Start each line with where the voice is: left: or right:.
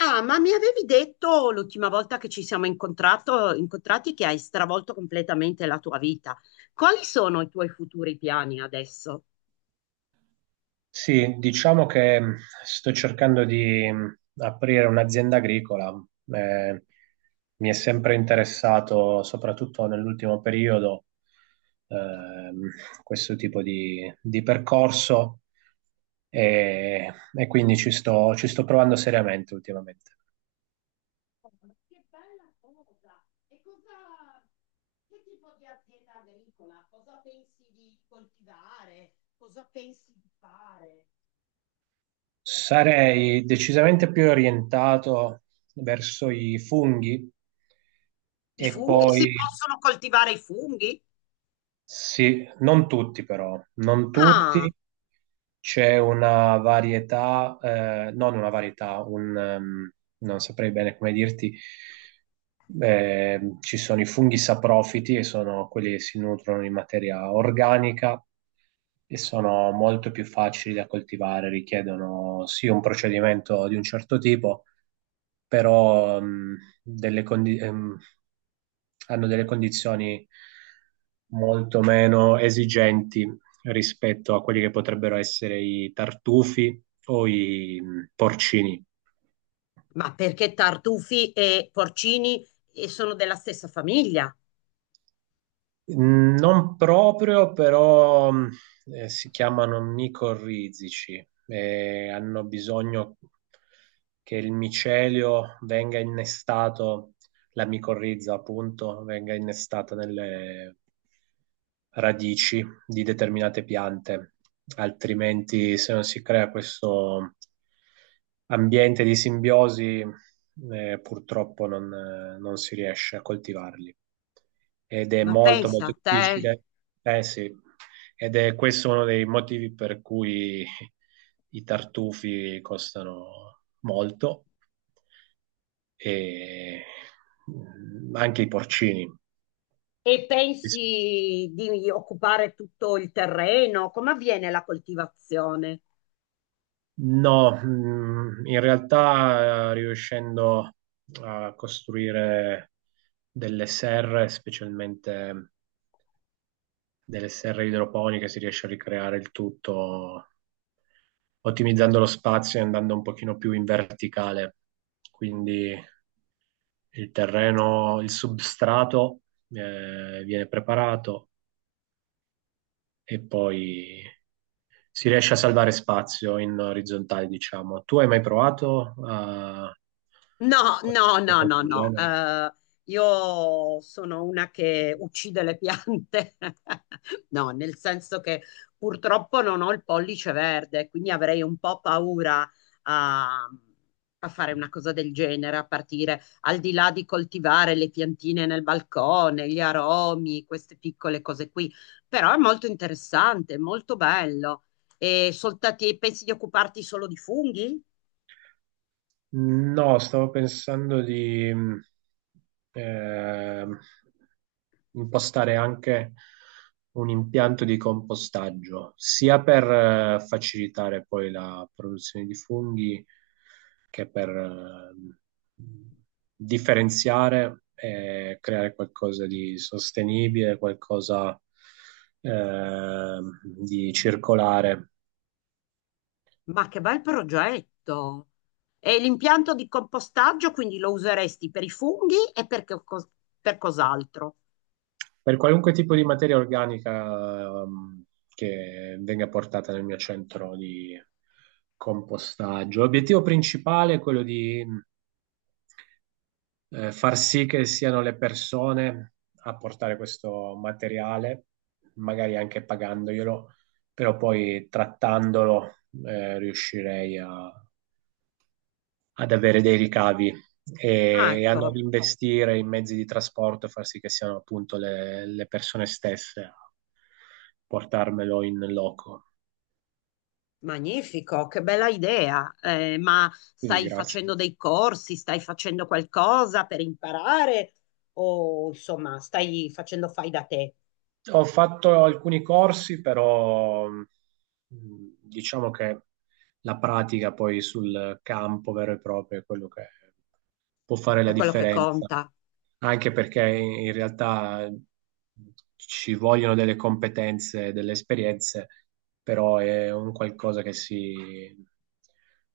left: Ah, ma mi avevi detto l'ultima volta che ci siamo incontrati che hai stravolto completamente la tua vita. Quali sono i tuoi futuri piani adesso?
right: Sì, diciamo che sto cercando di aprire un'azienda agricola. Eh, Mi è sempre interessato, soprattutto nell'ultimo periodo, ehm, questo tipo di percorso e quindi ci sto provando seriamente ultimamente.
left: Oh, ma che bella cosa! E che tipo di azienda agricola? Cosa pensi di coltivare? Cosa pensi di fare?
right: Sarei decisamente più orientato verso i funghi.
left: I
right: E
left: funghi?
right: poi
left: Si possono coltivare i funghi?
right: sì, non tutti però, non
left: Ah,
right: tutti, c'è una varietà, non una varietà, un, non saprei bene come dirti, ci sono i funghi saprofiti che sono quelli che si nutrono di materia organica e sono molto più facili da coltivare, richiedono sì un procedimento di un certo tipo, però hanno delle condizioni molto meno esigenti rispetto a quelli che potrebbero essere i tartufi o i porcini.
left: ma perché tartufi e porcini sono della stessa famiglia?
right: Non proprio, però si chiamano micorrizici e hanno bisogno che il micelio venga innestato, la micorrizza appunto, venga innestata nelle radici di determinate piante, altrimenti se non si crea questo ambiente di simbiosi, purtroppo non si riesce a coltivarli ed è
left: Ma
right: molto
left: pensa
right: molto
left: a te.
right: difficile. Eh sì, ed è questo uno dei motivi per cui i tartufi costano molto e anche i porcini.
left: E pensi di occupare tutto il terreno? Come avviene la coltivazione?
right: No, in realtà riuscendo a costruire delle serre, specialmente delle serre idroponiche, si riesce a ricreare il tutto ottimizzando lo spazio e andando un pochino più in verticale. Quindi il terreno, il substrato viene preparato e poi si riesce a salvare spazio in orizzontale, diciamo. Tu hai mai provato a
left: No,
right: fare
left: no, no,
right: qualcosa
left: no,
right: del
left: no.
right: genere?
left: Io sono una che uccide le piante. No, nel senso che purtroppo non ho il pollice verde, quindi avrei un po' paura a, a fare una cosa del genere, a partire al di là di coltivare le piantine nel balcone, gli aromi, queste piccole cose qui. Però è molto interessante, molto bello. E soltati, pensi di occuparti solo di funghi?
right: No, stavo pensando di ehm, impostare anche un impianto di compostaggio, sia per facilitare poi la produzione di funghi che per differenziare e creare qualcosa di sostenibile, qualcosa eh, di circolare.
left: Ma che bel progetto! E l'impianto di compostaggio quindi lo useresti per i funghi e per cos'altro?
right: Per qualunque tipo di materia organica, che venga portata nel mio centro di compostaggio. L'obiettivo principale è quello di far sì che siano le persone a portare questo materiale, magari anche pagandoglielo, però poi trattandolo eh, riuscirei a- ad avere dei ricavi
left: Ah,
right: e a
left: ecco,
right: non investire in mezzi di trasporto, far sì che siano appunto le persone stesse portarmelo in loco.
left: magnifico, che bella idea. Ma
right: Quindi
left: stai
right: grazie.
left: facendo dei corsi, stai facendo qualcosa per imparare o insomma stai facendo fai da te?
right: Ho fatto alcuni corsi, però diciamo che la pratica poi sul campo vero e proprio è quello che può fare
left: È
right: la
left: quello che
right: differenza.
left: conta.
right: Anche perché in realtà ci vogliono delle competenze, delle esperienze, però è un qualcosa che si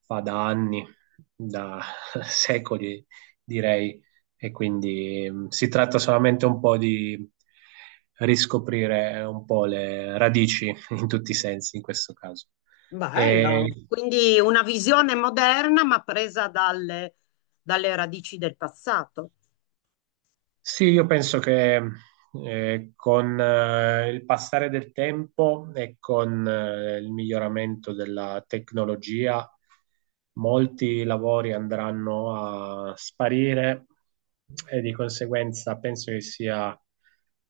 right: fa da anni, da secoli, direi, e quindi si tratta solamente un po' di riscoprire un po' le radici in tutti i sensi in questo caso.
left: Bello.
right: E
left: Quindi una visione moderna ma presa dalle radici del passato.
right: sì, io penso che con il passare del tempo e con il miglioramento della tecnologia, molti lavori andranno a sparire e di conseguenza penso che sia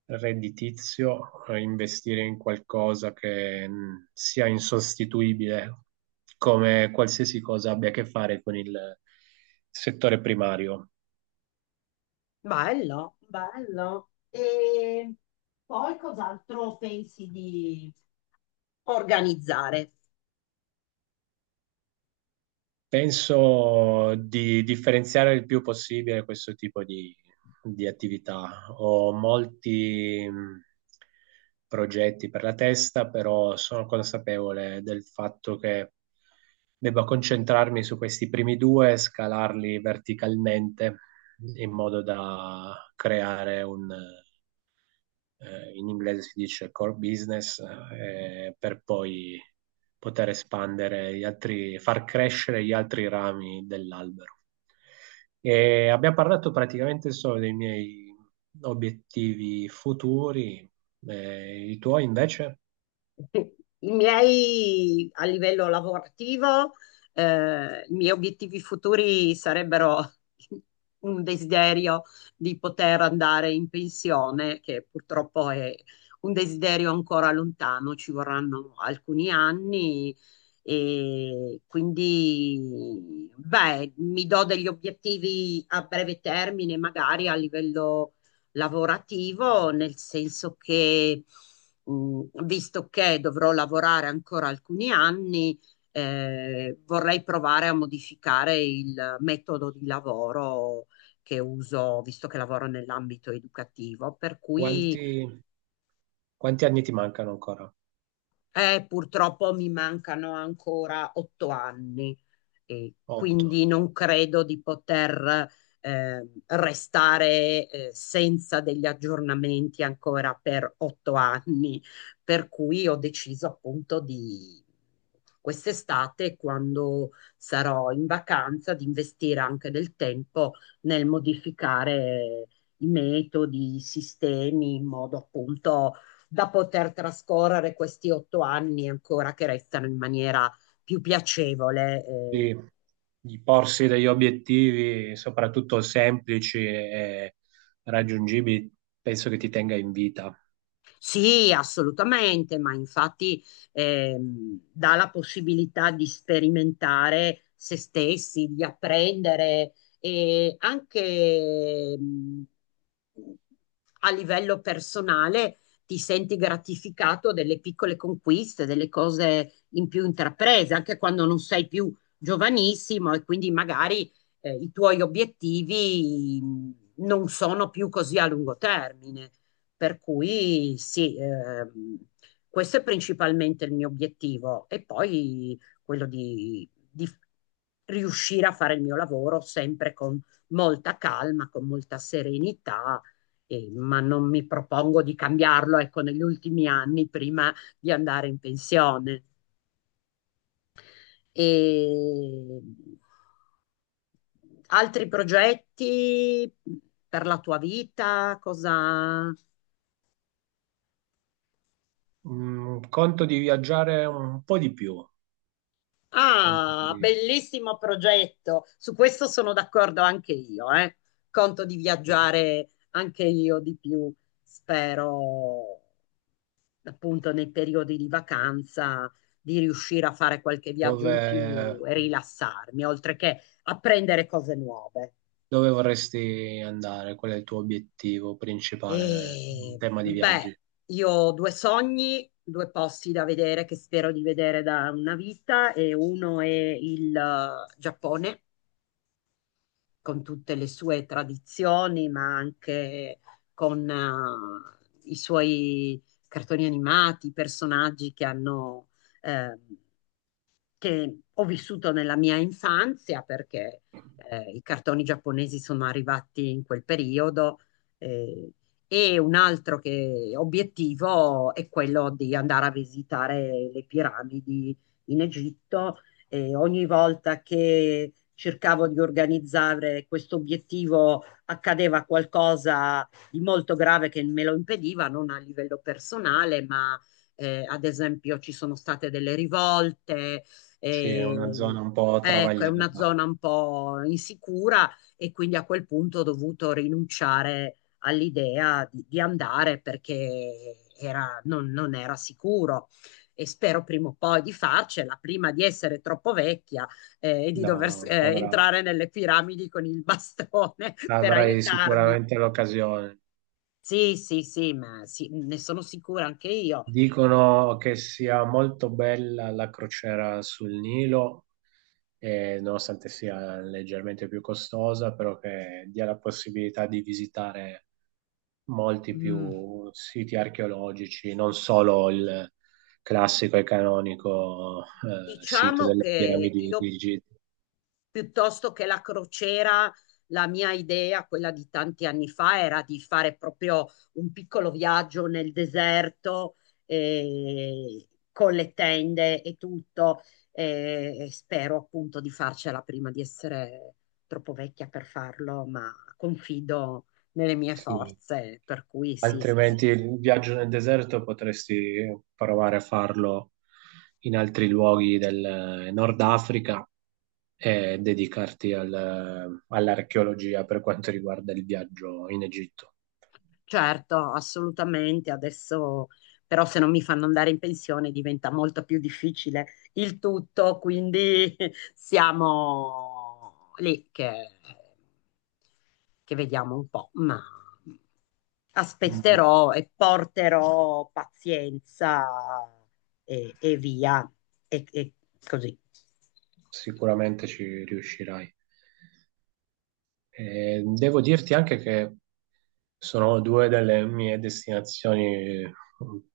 right: redditizio investire in qualcosa che sia insostituibile, come qualsiasi cosa abbia a che fare con il settore primario.
left: Bello, bello. E poi cos'altro pensi di... organizzare.
right: Penso di differenziare il più possibile questo tipo di attività. Ho molti progetti per la testa, però sono consapevole del fatto che debba concentrarmi su questi primi due e scalarli verticalmente in modo da creare un in inglese si dice core business, per poi poter espandere gli altri, far crescere gli altri rami dell'albero. E abbiamo parlato praticamente solo dei miei obiettivi futuri, i tuoi invece,
left: I miei a livello lavorativo, i miei obiettivi futuri sarebbero un desiderio di poter andare in pensione, che purtroppo è un desiderio ancora lontano, ci vorranno alcuni anni e quindi, beh, mi do degli obiettivi a breve termine, magari a livello lavorativo, nel senso che visto che dovrò lavorare ancora alcuni anni, vorrei provare a modificare il metodo di lavoro che uso, visto che lavoro nell'ambito educativo, per cui
right: quanti, quanti anni ti mancano ancora?
left: purtroppo mi mancano ancora otto anni. E
right: 8.
left: quindi non credo di poter restare senza degli aggiornamenti ancora per otto anni, per cui ho deciso appunto di quest'estate, quando sarò in vacanza, di investire anche del tempo nel modificare i metodi, i sistemi, in modo appunto da poter trascorrere questi otto anni ancora che restano in maniera più piacevole, eh.
right: Sì, di porsi degli obiettivi, soprattutto semplici e raggiungibili, penso che ti tenga in vita.
left: Sì, assolutamente, ma infatti dà la possibilità di sperimentare se stessi, di apprendere e anche a livello personale ti senti gratificato delle piccole conquiste, delle cose in più intraprese, anche quando non sei più giovanissimo e quindi magari i tuoi obiettivi non sono più così a lungo termine. Per cui sì, questo è principalmente il mio obiettivo e poi quello di riuscire a fare il mio lavoro sempre con molta calma, con molta serenità, ma non mi propongo di cambiarlo, ecco, negli ultimi anni prima di andare in pensione. E altri progetti per la tua vita? Cosa...
right: Conto di viaggiare un po' di più, conto
left: Ah,
right: di-
left: bellissimo progetto. Su questo sono d'accordo anche io, eh. Conto di
right: di-
left: viaggiare anche io di più, spero, appunto, nei periodi di vacanza di riuscire a fare qualche viaggio
right: dove,
left: in più e rilassarmi, oltre che apprendere cose nuove.
right: dove vorresti andare? Qual è il tuo obiettivo principale in
left: E
right: tema di
left: beh,
right: viaggi?
left: io ho due sogni, due posti da vedere che spero di vedere da una vita e uno è il Giappone con tutte le sue tradizioni, ma anche con i suoi cartoni animati, personaggi che hanno ehm, che ho vissuto nella mia infanzia perché i cartoni giapponesi sono arrivati in quel periodo eh, e un obiettivo è quello di andare a visitare le piramidi in Egitto e ogni volta che cercavo di organizzare questo obiettivo accadeva qualcosa di molto grave che me lo impediva, non a livello personale, ma ad esempio ci sono state delle rivolte,
right: Sì, è una
left: e,
right: zona un po'
left: ecco, è una
right: travagliata.
left: zona un po' insicura e quindi a quel punto ho dovuto rinunciare all'idea di andare perché non, non era sicuro. E spero prima o poi di farcela, prima di essere troppo vecchia e di
right: No,
left: dover
right: avrà-
left: entrare nelle piramidi con il bastone per
right: avrai
left: aiutarmi.
right: sicuramente l'occasione.
left: Sì, sì, sì, ma sì, ne sono sicura anche io. Eh,
right: Dicono che sia molto bella la crociera sul Nilo nonostante sia leggermente più costosa, però che dia la possibilità di visitare molti
left: mm.
right: più siti archeologici, non solo il classico e canonico sito
left: Diciamo
right: delle
left: che
right: piramidi
left: io
right: di Gizeh.
left: piuttosto che la crociera, la mia idea, quella di tanti anni fa, era di fare proprio un piccolo viaggio nel deserto eh, con le tende e tutto. Eh, e spero appunto di farcela prima di essere troppo vecchia per farlo, ma confido nelle mie
right: Sì.
left: forze, per cui sì,
right: Altrimenti
left: spero.
right: il viaggio nel deserto potresti provare a farlo in altri luoghi del Nord Africa e dedicarti all'archeologia per quanto riguarda il viaggio in Egitto.
left: Certo, assolutamente. Adesso però se non mi fanno andare in pensione diventa molto più difficile il tutto, quindi siamo lì che vediamo un po', ma
right: Mm,
left: aspetterò e porterò pazienza e via, e così.
right: Sicuramente ci riuscirai. Devo dirti anche che sono due delle mie destinazioni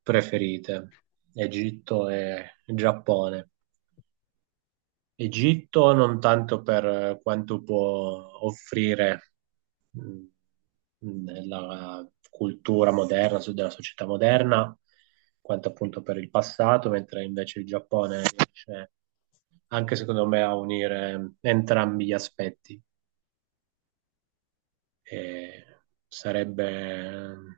right: preferite, Egitto e Giappone. Egitto non tanto per quanto può offrire mh, nella cultura moderna, della società moderna, quanto appunto per il passato, mentre invece il Giappone riesce anche secondo me a unire entrambi gli aspetti. E sarebbe mm,